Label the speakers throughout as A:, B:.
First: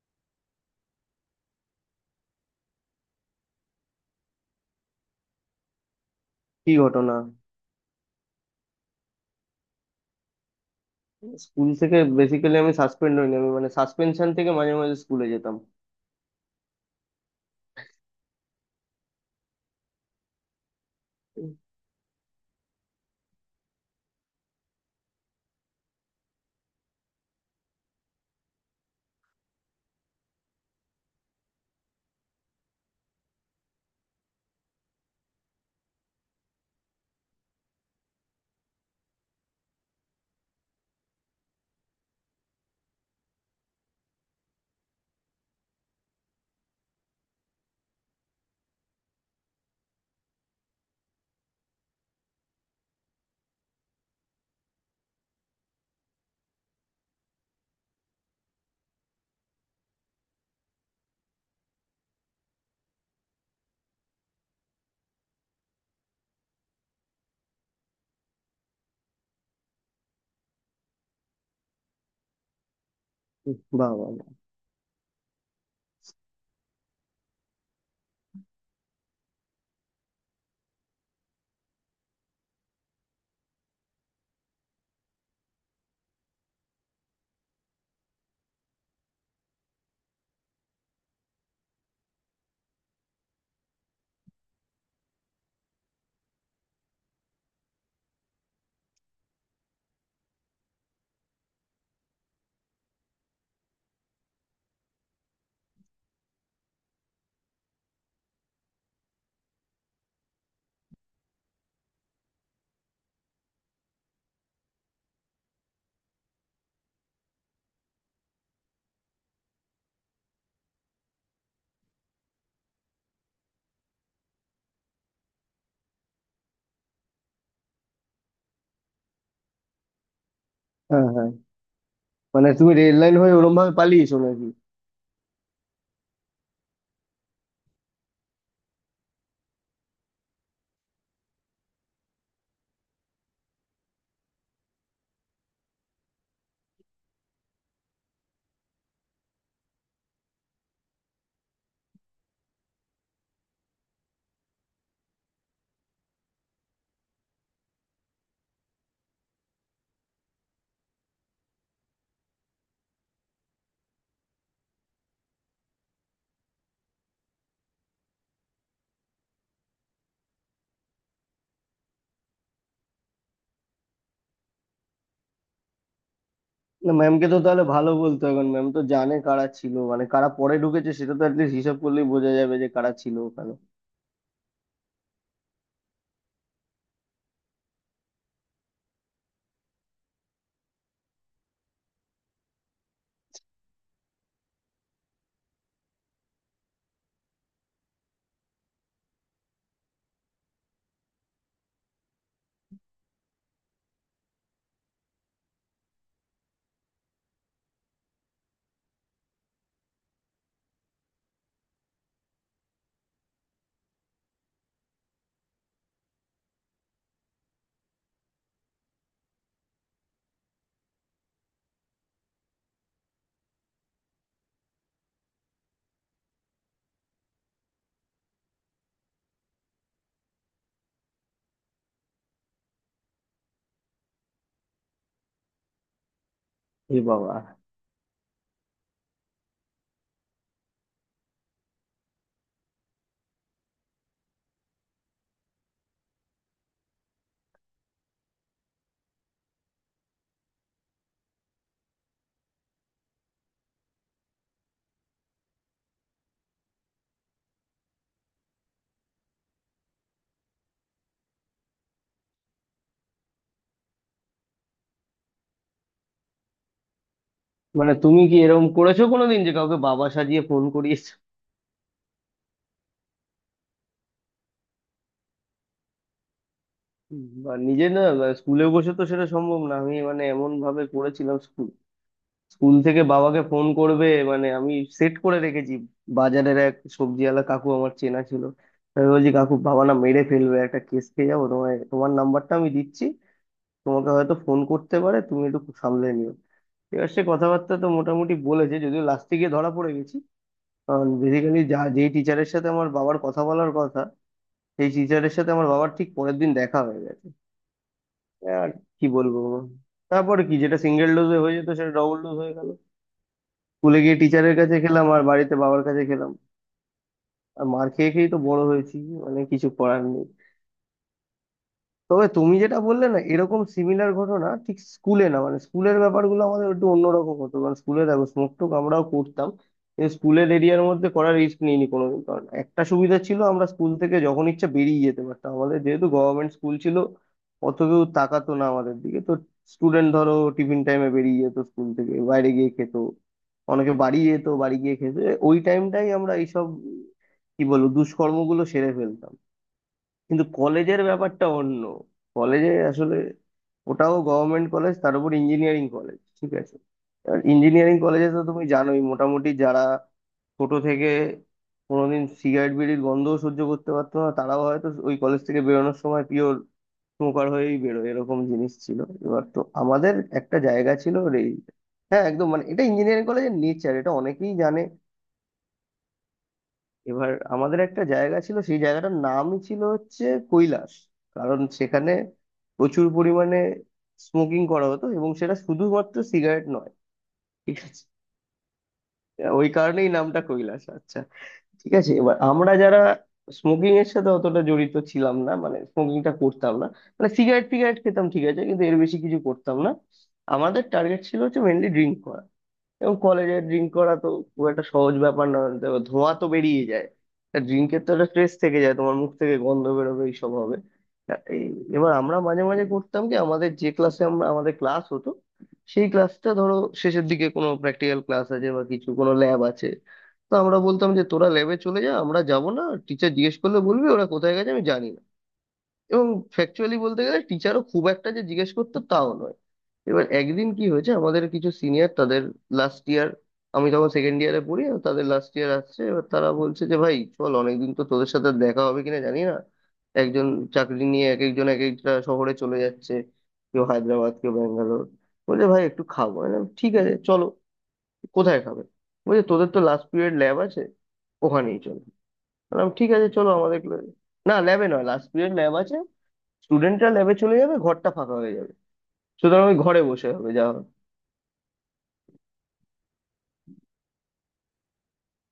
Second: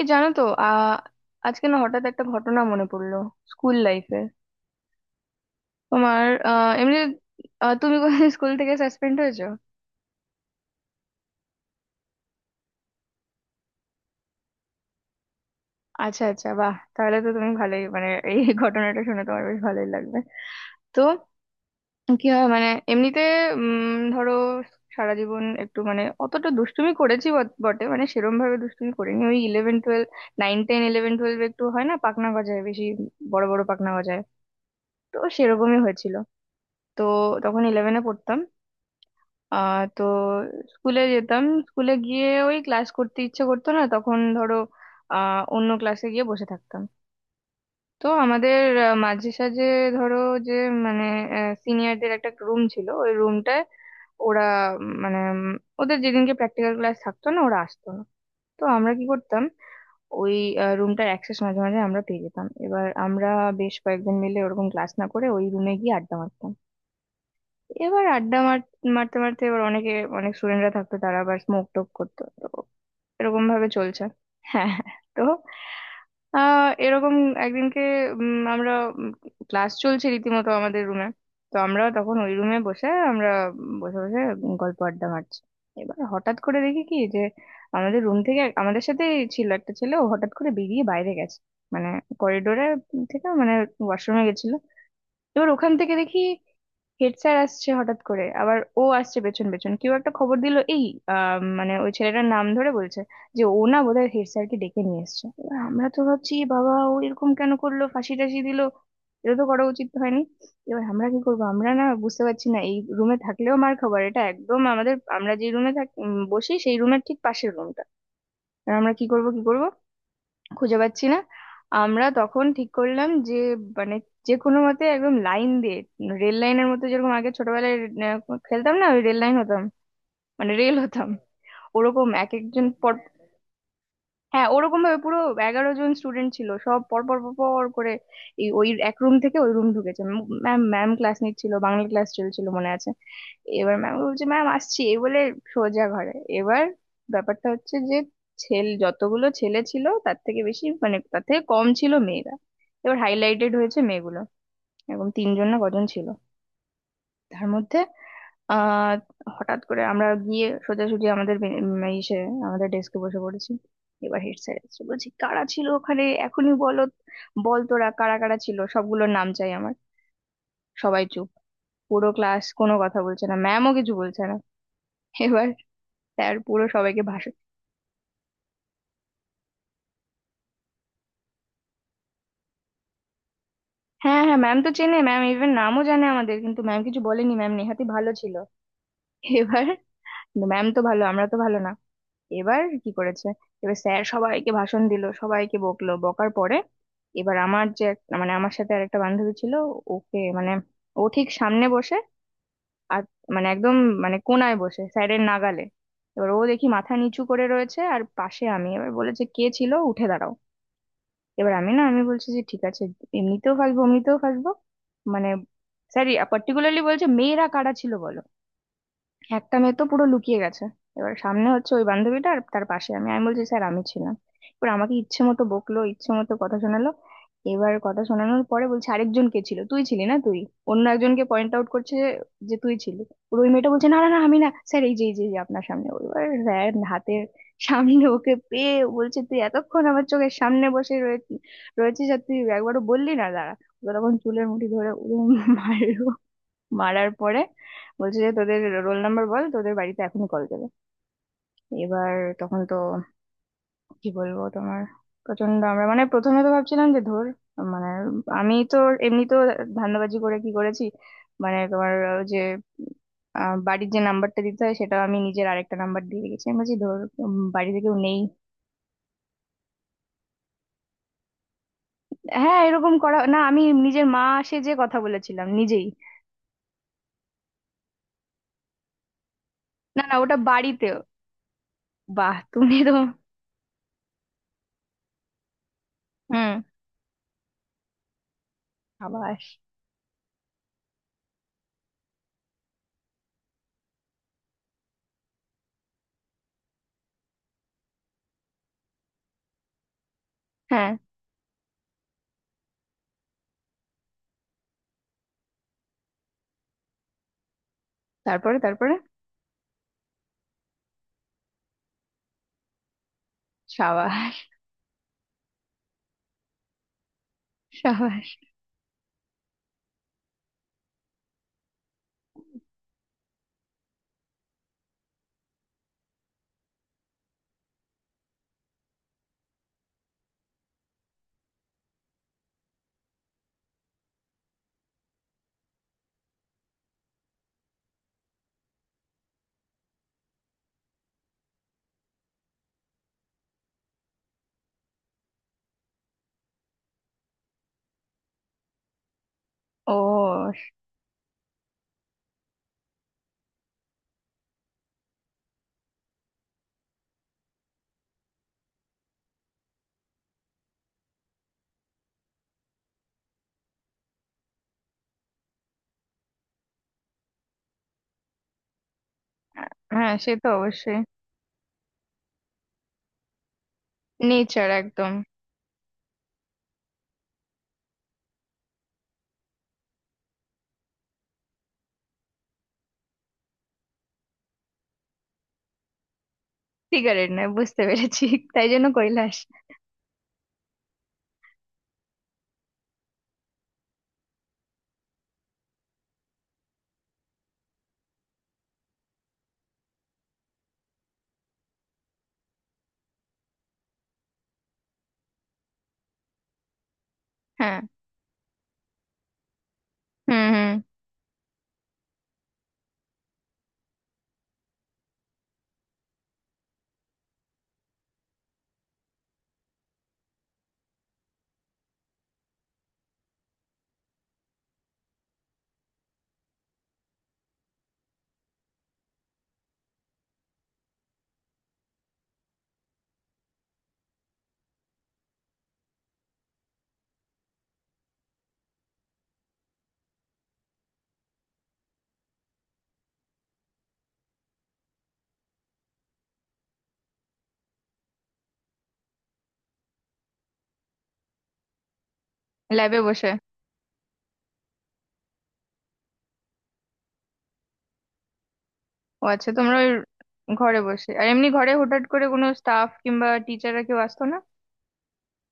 A: এ, জানো তো আজকে না হঠাৎ একটা ঘটনা মনে পড়লো, স্কুল লাইফে। তোমার
B: কি
A: এমনি
B: ঘটনা?
A: তুমি স্কুল থেকে সাসপেন্ড হয়েছো?
B: স্কুল থেকে বেসিক্যালি আমি সাসপেন্ড হইনি, আমি মানে সাসপেনশন থেকে মাঝে মাঝে স্কুলে যেতাম।
A: আচ্ছা আচ্ছা, বাহ, তাহলে তো তুমি ভালোই, মানে এই ঘটনাটা শুনে তোমার বেশ ভালোই লাগবে। তো কি হয় মানে এমনিতে, ধরো সারা জীবন একটু, মানে অতটা দুষ্টুমি করেছি বটে, মানে সেরম ভাবে দুষ্টুমি করিনি। ওই eleven twelve, nine ten eleven twelve একটু হয় না, পাকনা গজায় বেশি, বড় বড় পাকনা গজায়। তো সেরকমই হয়েছিল। তো তখন ইলেভেনে পড়তাম, তো স্কুলে যেতাম। স্কুলে গিয়ে ওই ক্লাস করতে ইচ্ছে করতো না তখন, ধরো অন্য ক্লাসে গিয়ে বসে থাকতাম। তো আমাদের মাঝে সাঝে ধরো যে, মানে সিনিয়রদের একটা রুম ছিল। ওই রুমটায় ওরা উম, মানে উম, ওদের যেদিনকে প্র্যাকটিক্যাল ক্লাস থাকতো না ওরা আসতো না। তো আমরা কি করতাম, ওই রুমটার অ্যাক্সেস মাঝে মাঝে আমরা পেয়ে যেতাম। এবার আমরা বেশ কয়েকজন মিলে ওরকম ক্লাস না করে ওই রুমে গিয়ে আড্ডা মারতাম। এবার আড্ডা মারতে মারতে এবার অনেক স্টুডেন্টরা থাকতো, তারা আবার স্মোক টোক করতো। তো এরকম ভাবে
B: বাহ
A: চলছে।
B: বাহ বাহ।
A: হ্যাঁ। তো এরকম একদিনকে আমরা, ক্লাস চলছে রীতিমতো আমাদের রুমে, তো আমরা তখন ওই রুমে বসে বসে বসে গল্প আড্ডা মারছি। এবার হঠাৎ করে দেখি কি যে, আমাদের রুম থেকে আমাদের সাথে ছিল একটা ছেলে, ও হঠাৎ করে বেরিয়ে বাইরে গেছে, মানে করিডোরে থেকে, মানে ওয়াশরুমে গেছিল। এবার ওখান থেকে দেখি হেড স্যার আসছে হঠাৎ করে, আবার ও আসছে পেছন পেছন। কেউ একটা খবর দিল এই, মানে ওই ছেলেটার নাম ধরে বলছে যে ও না বোধহয় হেড স্যারকে ডেকে নিয়ে এসছে। এবার আমরা তো ভাবছি, "এ বাবা, ও এরকম কেন করলো, ফাঁসি টাসি দিল, এটা তো করা উচিত হয়নি।" এবার আমরা কি করবো, আমরা না বুঝতে পারছি না, এই রুমে থাকলেও মার খাবার। এটা একদম আমাদের, আমরা যে রুমে থাকি বসি সেই রুমের ঠিক পাশের রুমটা। আমরা কি করব কি করব খুঁজে পাচ্ছি না। আমরা তখন ঠিক করলাম যে, মানে, যে কোনো মতে একদম লাইন দিয়ে, রেল লাইনের মতো, যেরকম আগে ছোটবেলায় আহ, খেলতাম না ওই, রেল লাইন হতাম, মানে রেল
B: হ্যাঁ,
A: হতাম,
B: হ্যাঁ।
A: ওরকম এক
B: মানে
A: একজন
B: তুমি
A: পর।
B: রেড লাইন হয়ে ওরম ভাবে পালিয়েছো
A: হ্যাঁ,
B: নাকি?
A: ওরকম ভাবে পুরো 11 জন স্টুডেন্ট ছিল সব, পর পর পর পর করে এই, ওই এক রুম থেকে ওই রুম ঢুকেছে। ম্যাম ম্যাম ক্লাস নিচ্ছিল, বাংলা ক্লাস চলছিল মনে আছে। এবার ম্যাম বলছে, "ম্যাম আসছি" এই বলে সোজা ঘরে। এবার ব্যাপারটা হচ্ছে যে, ছেলে যতগুলো ছেলে ছিল তার থেকে বেশি, মানে তার থেকে কম ছিল মেয়েরা। এবার হাইলাইটেড হয়েছে মেয়েগুলো, এরকম তিনজন না কজন ছিল তার মধ্যে। আহ হঠাৎ করে আমরা গিয়ে সোজাসুজি আমাদের ইসে আমাদের ডেস্কে বসে পড়েছি। এবার হেড স্যার এসে বলছি, "কারা ছিল ওখানে এখনই বলো, বল তোরা কারা কারা ছিল, সবগুলোর নাম চাই আমার।" সবাই চুপ, পুরো ক্লাস কোনো কথা বলছে না, ম্যামও কিছু বলছে না। এবার স্যার পুরো
B: না,
A: সবাইকে
B: ম্যামকে
A: ভাষণ।
B: তো তাহলে ভালো বলতো এখন, ম্যাম তো জানে কারা ছিল, মানে কারা পরে ঢুকেছে, সেটা তো অ্যাটলিস্ট হিসাব করলেই বোঝা যাবে যে কারা ছিল ওখানে।
A: হ্যাঁ হ্যাঁ, ম্যাম তো চেনে, ম্যাম ইভেন নামও জানে আমাদের, কিন্তু ম্যাম কিছু বলেনি, ম্যাম নেহাতি ভালো ছিল। এবার ম্যাম তো ভালো, আমরা তো ভালো না। এবার কি করেছে, এবার স্যার সবাইকে ভাষণ দিল, সবাইকে বকলো, বকার পরে, এবার আমার যে মানে আমার সাথে আর একটা বান্ধবী ছিল, ওকে মানে, ও ঠিক সামনে বসে আর, মানে একদম মানে কোনায় বসে স্যারের নাগালে। এবার ও দেখি মাথা নিচু করে রয়েছে আর পাশে আমি। এবার বলেছে, "কে ছিল উঠে দাঁড়াও।" এবার আমি না, আমি বলছি যে ঠিক আছে, এমনিতেও ফাঁসবো, এমনিতেও ফাঁসবো, মানে। স্যার পার্টিকুলারলি বলছে, "মেয়েরা কারা ছিল বলো।" একটা মেয়ে তো পুরো লুকিয়ে গেছে। এবার সামনে হচ্ছে ওই বান্ধবীটা আর তার পাশে আমি আমি বলছি, "স্যার আমি ছিলাম।" এবার আমাকে ইচ্ছে মতো বকলো, ইচ্ছে মতো কথা শোনালো। এবার কথা শোনানোর পরে বলছে, "আরেকজন কে ছিল, তুই ছিলি না, তুই।" অন্য একজনকে পয়েন্ট আউট করছে যে, "তুই ছিলি।" এবার ওই মেয়েটা বলছে, "না না না, আমি না স্যার, এই যে এই যে এই যে আপনার সামনে।" এবার স্যার
B: এ
A: হাতের
B: বাবা।
A: সামনে ওকে পেয়ে বলছে, "তুই এতক্ষণ আমার চোখের সামনে বসে রয়েছিস আর তুই একবারও বললি না, দাঁড়া।" ও তখন চুলের মুঠি ধরে মারলো। মারার পরে বলছে যে, "তোদের রোল নাম্বার বল, তোদের বাড়িতে এখনই কল যাবে।" এবার তখন তো কি বলবো তোমার, প্রচন্ড আমরা মানে প্রথমে তো ভাবছিলাম যে ধর, মানে, আমি তো এমনি তো ধান্দাবাজি করে কি করেছি, মানে, তোমার ওই যে বাড়ির যে নাম্বারটা দিতে হয় সেটা আমি নিজের আরেকটা নাম্বার দিয়ে রেখেছি। আমি বলছি ধর, বাড়িতে
B: মানে
A: কেউ নেই।
B: তুমি কি এরকম করেছো কোনোদিন যে কাউকে বাবা সাজিয়ে ফোন করিয়েছো?
A: হ্যাঁ, এরকম করা না, আমি নিজের মা, সে যে কথা বলেছিলাম নিজেই।
B: বা নিজে না, স্কুলে বসে তো সেটা সম্ভব না, আমি
A: না না,
B: মানে
A: ওটা
B: এমন ভাবে
A: বাড়িতেও।
B: করেছিলাম,
A: বাহ
B: স্কুল
A: তুমি তো।
B: থেকে বাবাকে ফোন করবে মানে আমি সেট করে রেখেছি।
A: হুম।
B: বাজারের এক সবজিওয়ালা কাকু আমার চেনা ছিল। আমি বলছি,
A: আবার।
B: কাকু, বাবা না মেরে ফেলবে, একটা কেস খেয়ে যাবো, তোমায় তোমার নাম্বারটা আমি দিচ্ছি, তোমাকে হয়তো ফোন করতে পারে, তুমি একটু সামলে নিও। এবার সে কথাবার্তা তো মোটামুটি বলেছে, যদিও লাস্টে গিয়ে ধরা পড়ে গেছি।
A: হ্যাঁ,
B: কারণ বেসিক্যালি যেই টিচারের সাথে আমার বাবার কথা বলার কথা, সেই টিচারের সাথে আমার বাবার ঠিক পরের দিন দেখা হয়ে গেছে।
A: তারপরে
B: আর
A: তারপরে।
B: কি বলবো, তারপরে কি, যেটা সিঙ্গেল ডোজে হয়ে যেত সেটা ডবল ডোজ হয়ে গেল। স্কুলে গিয়ে
A: সাবাস।
B: টিচারের কাছে খেলাম আর বাড়িতে বাবার কাছে খেলাম। আর মার খেয়ে
A: সাবাস।
B: খেয়েই তো বড় হয়েছি, মানে কিছু করার নেই। তবে তুমি যেটা বললে না, এরকম সিমিলার ঘটনা, ঠিক স্কুলে না, মানে স্কুলের ব্যাপারগুলো আমাদের একটু অন্যরকম হতো। কারণ স্কুলে দেখো, স্মোক টোক আমরাও করতাম, কিন্তু স্কুলের এরিয়ার মধ্যে করার রিস্ক নিইনি কোনোদিন। কারণ একটা সুবিধা ছিল, আমরা স্কুল থেকে যখন ইচ্ছা বেরিয়ে যেতে পারতাম, আমাদের যেহেতু গভর্নমেন্ট স্কুল ছিল, অত কেউ তাকাতো না আমাদের দিকে। তো স্টুডেন্ট ধরো টিফিন টাইমে বেরিয়ে যেত, স্কুল থেকে বাইরে গিয়ে খেত, অনেকে বাড়ি যেত বাড়ি গিয়ে খেতে। ওই টাইমটাই আমরা এইসব কি বলবো দুষ্কর্মগুলো সেরে ফেলতাম। কিন্তু
A: ও।
B: কলেজের ব্যাপারটা অন্য। কলেজে আসলে, ওটাও গভর্নমেন্ট কলেজ, তার উপর ইঞ্জিনিয়ারিং কলেজ, ঠিক আছে। এবার ইঞ্জিনিয়ারিং কলেজে তো তুমি জানোই, মোটামুটি যারা ছোট থেকে কোনোদিন সিগারেট বিড়ির গন্ধও সহ্য করতে পারতো না, তারাও হয়তো ওই কলেজ থেকে বেরোনোর সময় পিওর স্মোকার হয়েই বেরোয়, এরকম জিনিস ছিল। এবার তো
A: হ্যাঁ
B: আমাদের
A: সে তো
B: একটা জায়গা
A: অবশ্যই।
B: ছিল রে। হ্যাঁ একদম, মানে এটা ইঞ্জিনিয়ারিং কলেজের নেচার, এটা অনেকেই
A: নেচার
B: জানে।
A: একদম।
B: এবার আমাদের একটা জায়গা ছিল, সেই জায়গাটার নামই ছিল হচ্ছে কৈলাস। কারণ সেখানে প্রচুর পরিমাণে স্মোকিং করা হতো, এবং সেটা শুধুমাত্র সিগারেট নয়।
A: সিগারেট নয়,
B: ঠিক
A: বুঝতে
B: আছে,
A: পেরেছি। তাই জন্য কৈলাস।
B: ওই কারণেই নামটা কৈলাস, আচ্ছা। ঠিক আছে, এবার আমরা যারা স্মোকিং এর সাথে অতটা জড়িত ছিলাম না, মানে স্মোকিংটা করতাম না, মানে সিগারেট ফিগারেট খেতাম ঠিক আছে, কিন্তু এর বেশি কিছু করতাম না। আমাদের টার্গেট ছিল হচ্ছে মেনলি ড্রিঙ্ক। এবং কলেজে ড্রিঙ্ক করা তো খুব একটা সহজ ব্যাপার না, দেখো, ধোঁয়া তো বেরিয়ে যায়,
A: হ্যাঁ।
B: ড্রিঙ্কের তো একটা ট্রেস থেকে যায়, তোমার মুখ থেকে গন্ধ বেরোবে,
A: হুম
B: এইসব
A: হুম।
B: হবে। তা এই, এবার আমরা মাঝে মাঝে করতাম কি, আমাদের যে ক্লাসে আমরা আমাদের ক্লাস হতো, সেই ক্লাসটা ধরো শেষের দিকে কোনো প্র্যাকটিক্যাল ক্লাস আছে বা কিছু কোনো ল্যাব আছে, তো আমরা বলতাম যে তোরা ল্যাবে চলে যা, আমরা যাব না, টিচার জিজ্ঞেস করলে বলবি ওরা কোথায় গেছে আমি জানি না। এবং ফ্যাকচুয়ালি বলতে গেলে টিচারও খুব একটা যে জিজ্ঞেস করতো তাও নয়। এবার একদিন কি হয়েছে, আমাদের কিছু সিনিয়র, তাদের লাস্ট ইয়ার, আমি তখন সেকেন্ড ইয়ারে পড়ি আর তাদের লাস্ট ইয়ার আসছে, এবার তারা বলছে যে ভাই চল, অনেকদিন তো, তোদের সাথে দেখা হবে কিনা জানি না, একজন চাকরি নিয়ে এক একজন এক একটা শহরে চলে যাচ্ছে, কেউ হায়দ্রাবাদ কেউ ব্যাঙ্গালোর। বলছে ভাই একটু খাবো, আমি বললাম, ঠিক আছে চলো, কোথায় খাবে? বলছে তোদের তো লাস্ট পিরিয়ড ল্যাব আছে, ওখানেই চলো। আমি বললাম
A: ল্যাবে
B: ঠিক আছে
A: বসে।
B: চলো, আমাদের class এ। না ল্যাবে নয়, লাস্ট পিরিয়ড ল্যাব আছে, স্টুডেন্টরা ল্যাবে চলে যাবে, ঘরটা ফাঁকা হয়ে যাবে,
A: ও আচ্ছা,
B: সুতরাং
A: তোমরা
B: ওই
A: ওই
B: ঘরে বসে হবে যা
A: ঘরে
B: হবে।
A: বসে আর এমনি ঘরে হঠাৎ করে কোনো স্টাফ কিংবা টিচাররা কেউ আসতো না?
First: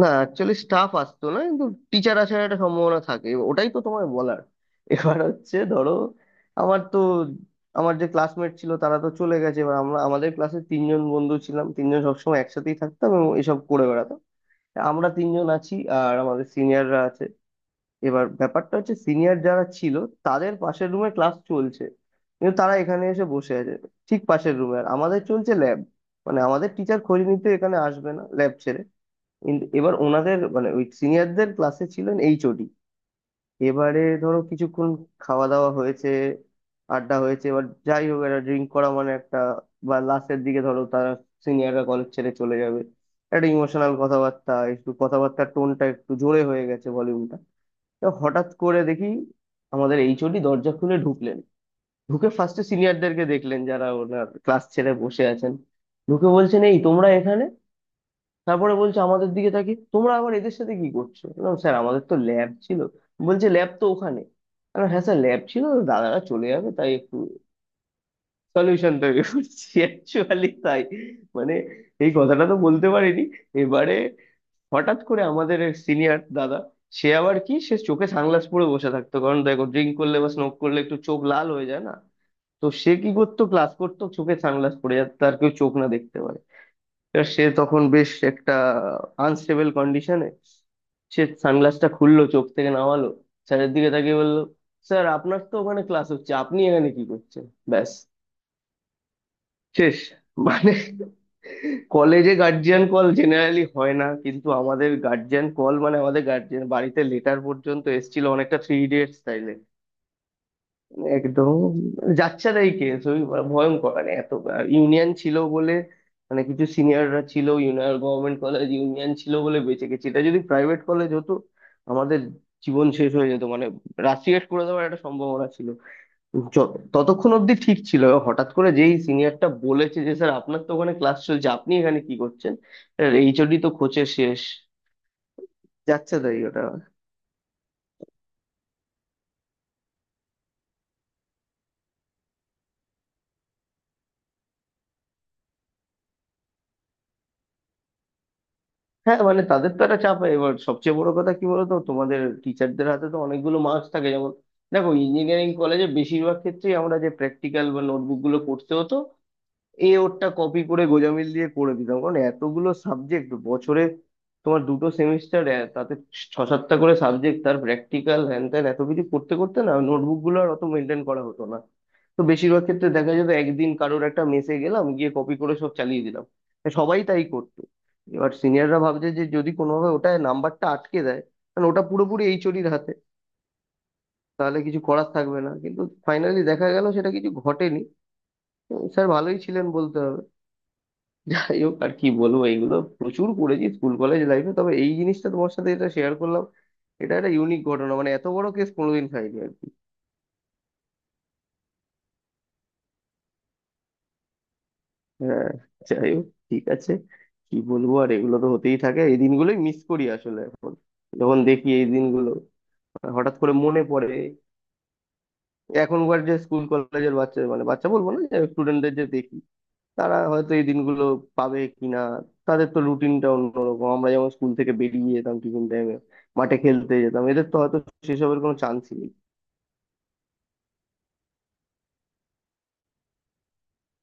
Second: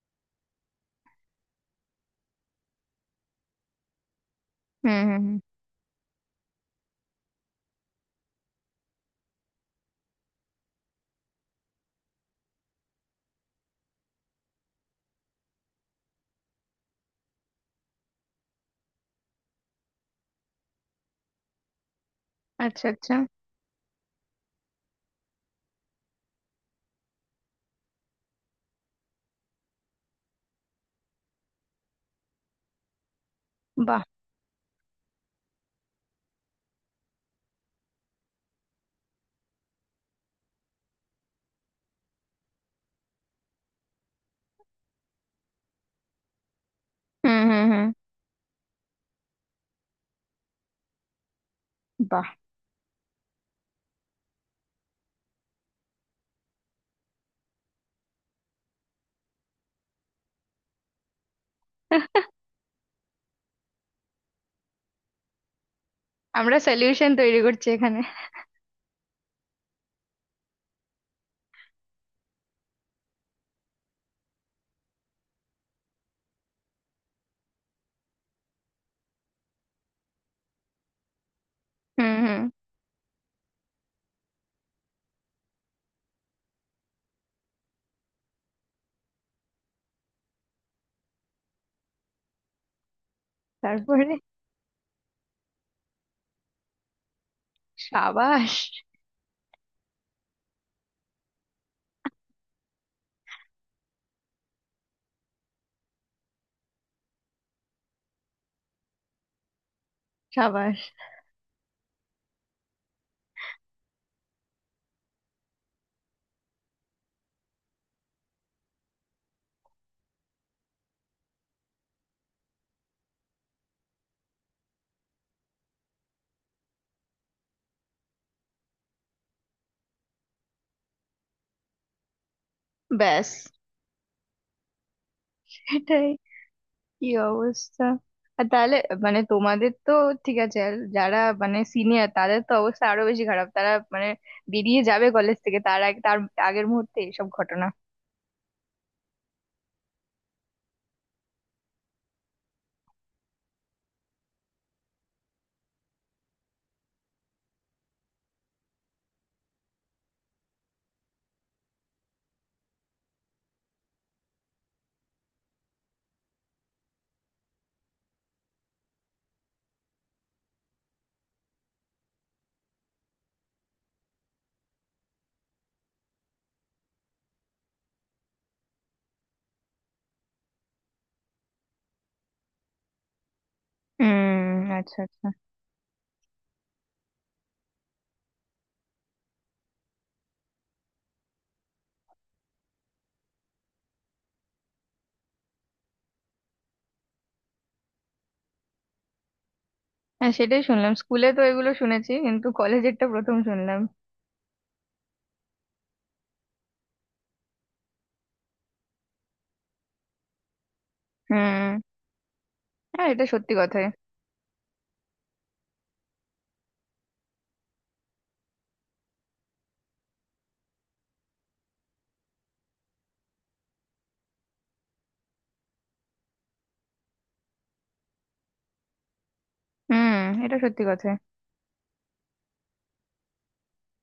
B: না অ্যাকচুয়ালি স্টাফ আসতো না, কিন্তু টিচার আসার একটা সম্ভাবনা থাকে, ওটাই তো তোমায় বলার।
A: হুম
B: এবার
A: হুম হুম।
B: হচ্ছে ধরো, আমার তো, আমার যে ক্লাসমেট ছিল তারা তো চলে গেছে, এবার আমরা আমাদের ক্লাসে তিনজন বন্ধু ছিলাম, তিনজন সবসময় একসাথেই থাকতাম এবং এসব করে বেড়াতাম। আমরা তিনজন আছি, আর আমাদের সিনিয়ররা আছে। এবার ব্যাপারটা হচ্ছে, সিনিয়র যারা ছিল তাদের পাশের রুমে ক্লাস চলছে, কিন্তু তারা
A: আচ্ছা
B: এখানে
A: আচ্ছা।
B: এসে বসে আছে। ঠিক পাশের রুমে, আর আমাদের চলছে ল্যাব, মানে আমাদের টিচার খোঁজ নিতে এখানে আসবে না, ল্যাব ছেড়ে। কিন্তু এবার ওনাদের মানে ওই সিনিয়রদের ক্লাসে ছিলেন এইচওডি। এবারে
A: বাহ।
B: ধরো কিছুক্ষণ খাওয়া দাওয়া হয়েছে, আড্ডা হয়েছে, এবার যাই হোক একটা ড্রিঙ্ক করা মানে একটা, বা লাস্টের দিকে ধরো তারা, সিনিয়ররা কলেজ ছেড়ে চলে যাবে, একটা ইমোশনাল কথাবার্তা, একটু কথাবার্তার টোনটা একটু জোরে হয়ে গেছে, ভলিউমটা।
A: হুম হুম হুম।
B: তো হঠাৎ করে দেখি আমাদের এইচওডি দরজা খুলে ঢুকলেন। ঢুকে
A: বাহ।
B: ফার্স্টে সিনিয়রদেরকে দেখলেন, যারা ওনার ক্লাস ছেড়ে বসে আছেন। ঢুকে বলছেন, এই তোমরা এখানে? তারপরে বলছে আমাদের দিকে তাকিয়ে, তোমরা আবার এদের সাথে কি করছো? বললাম, স্যার আমাদের তো ল্যাব ছিল। বলছে, ল্যাব তো ওখানে। আমি বললাম, হ্যাঁ স্যার ল্যাব ছিল, দাদারা চলে
A: আমরা
B: যাবে তাই
A: সলিউশন
B: একটু
A: তৈরি করছি এখানে।
B: সলিউশন তৈরি করছি অ্যাকচুয়ালি, তাই মানে এই কথাটা তো বলতে পারিনি। এবারে হঠাৎ করে আমাদের সিনিয়র দাদা, সে আবার কি, সে চোখে সানগ্লাস পরে বসে থাকতো, কারণ দেখো ড্রিঙ্ক করলে বা স্মোক করলে একটু চোখ লাল হয়ে যায় না,
A: হুম হুম।
B: তো সে কি করতো ক্লাস করতো চোখে সানগ্লাস পরে যাতে তার কেউ চোখ না দেখতে পারে। এবার সে তখন বেশ একটা আনস্টেবল কন্ডিশনে, সে সানগ্লাসটা খুললো, চোখ থেকে নামালো, স্যারের দিকে
A: তারপরে।
B: তাকিয়ে বললো, স্যার আপনার তো ওখানে ক্লাস হচ্ছে, আপনি এখানে কি করছেন? ব্যাস
A: সাবাস।
B: শেষ। মানে কলেজে গার্জিয়ান কল জেনারেলি হয় না, কিন্তু আমাদের গার্জিয়ান কল, মানে আমাদের গার্জিয়ান বাড়িতে লেটার পর্যন্ত এসেছিল, অনেকটা থ্রি ইডিয়টস স্টাইলে।
A: সাবাস।
B: একদম যাচ্ছেতাই কেস ওই, ভয়ঙ্কর, মানে এত, ইউনিয়ন ছিল বলে, মানে কিছু সিনিয়ররা ছিল, ইউনিয়ন, গভর্নমেন্ট কলেজ ইউনিয়ন ছিল বলে বেঁচে গেছি, এটা যদি প্রাইভেট কলেজ হতো, আমাদের জীবন শেষ হয়ে যেত মানে, রাস্টিকেট করে দেওয়ার একটা সম্ভাবনা ছিল। ততক্ষণ অব্দি ঠিক ছিল, হঠাৎ করে যেই সিনিয়রটা বলেছে যে স্যার আপনার তো ওখানে ক্লাস চলছে আপনি এখানে কি করছেন,
A: ব্যাস।
B: এইচওডি তো খোঁচে শেষ,
A: এটাই।
B: যাচ্ছে তাই ওটা।
A: কি অবস্থা! আর তাহলে, মানে তোমাদের তো, ঠিক আছে আর যারা, মানে সিনিয়র, তাদের তো অবস্থা আরো বেশি খারাপ। তারা মানে বেরিয়ে যাবে কলেজ থেকে, তার আগে, তার আগের মুহূর্তে এইসব ঘটনা।
B: হ্যাঁ মানে তাদের তো একটা চাপ হয়, এবার সবচেয়ে বড় কথা কি বলতো, তোমাদের টিচারদের হাতে তো অনেকগুলো মার্কস থাকে, যেমন দেখো ইঞ্জিনিয়ারিং কলেজে বেশিরভাগ ক্ষেত্রেই আমরা যে প্র্যাকটিক্যাল বা নোটবুক গুলো করতে হতো, এ ওরটা কপি করে গোজামিল দিয়ে করে দিতাম, কারণ এতগুলো সাবজেক্ট বছরে, তোমার দুটো সেমিস্টার, তাতে 6-7টা করে সাবজেক্ট, তার প্র্যাকটিক্যাল হ্যান ত্যান, এত কিছু করতে করতে না নোটবুকগুলো আর অত মেনটেন করা হতো না। তো বেশিরভাগ ক্ষেত্রে দেখা যেত একদিন কারোর একটা মেসে গেলাম, গিয়ে কপি করে সব চালিয়ে দিলাম, তা সবাই তাই করতো। এবার সিনিয়ররা ভাবছে যে যদি কোনোভাবে ওটা নাম্বারটা আটকে দেয়, কারণ ওটা পুরোপুরি এইচওডির হাতে,
A: হুম।
B: তাহলে কিছু
A: আচ্ছা
B: করার
A: আচ্ছা।
B: থাকবে না। কিন্তু ফাইনালি দেখা গেল সেটা কিছু ঘটেনি, স্যার ভালোই ছিলেন বলতে হবে। যাই হোক আর কি বলবো, এইগুলো প্রচুর করেছি স্কুল কলেজ লাইফে, তবে এই জিনিসটা তোমার সাথে এটা শেয়ার করলাম, এটা একটা ইউনিক ঘটনা, মানে এত বড় কেস কোনোদিন খাইনি আর কি।
A: হ্যাঁ সেটাই শুনলাম, স্কুলে তো এগুলো শুনেছি কিন্তু কলেজেরটা প্রথম শুনলাম।
B: হ্যাঁ, যাই হোক ঠিক আছে, কি বলবো আর, এগুলো তো হতেই থাকে, এই দিনগুলোই মিস করি আসলে এখন, যখন দেখি
A: হুম।
B: এই দিনগুলো
A: হ্যাঁ, এটা
B: হঠাৎ
A: সত্যি
B: করে মনে
A: কথাই।
B: পড়ে। এখনকার যে স্কুল কলেজের বাচ্চা, মানে বাচ্চা বলবো না, স্টুডেন্টদের যে student দের যে দেখি, তারা হয়তো এই দিনগুলো পাবে কিনা, তাদের তো রুটিনটা অন্যরকম। আমরা যেমন স্কুল থেকে বেরিয়ে যেতাম টিফিন টাইমে, মাঠে খেলতে যেতাম, এদের তো হয়তো সেসবের কোনো চান্সই নেই।
A: হুম। এটা সত্যি কথা।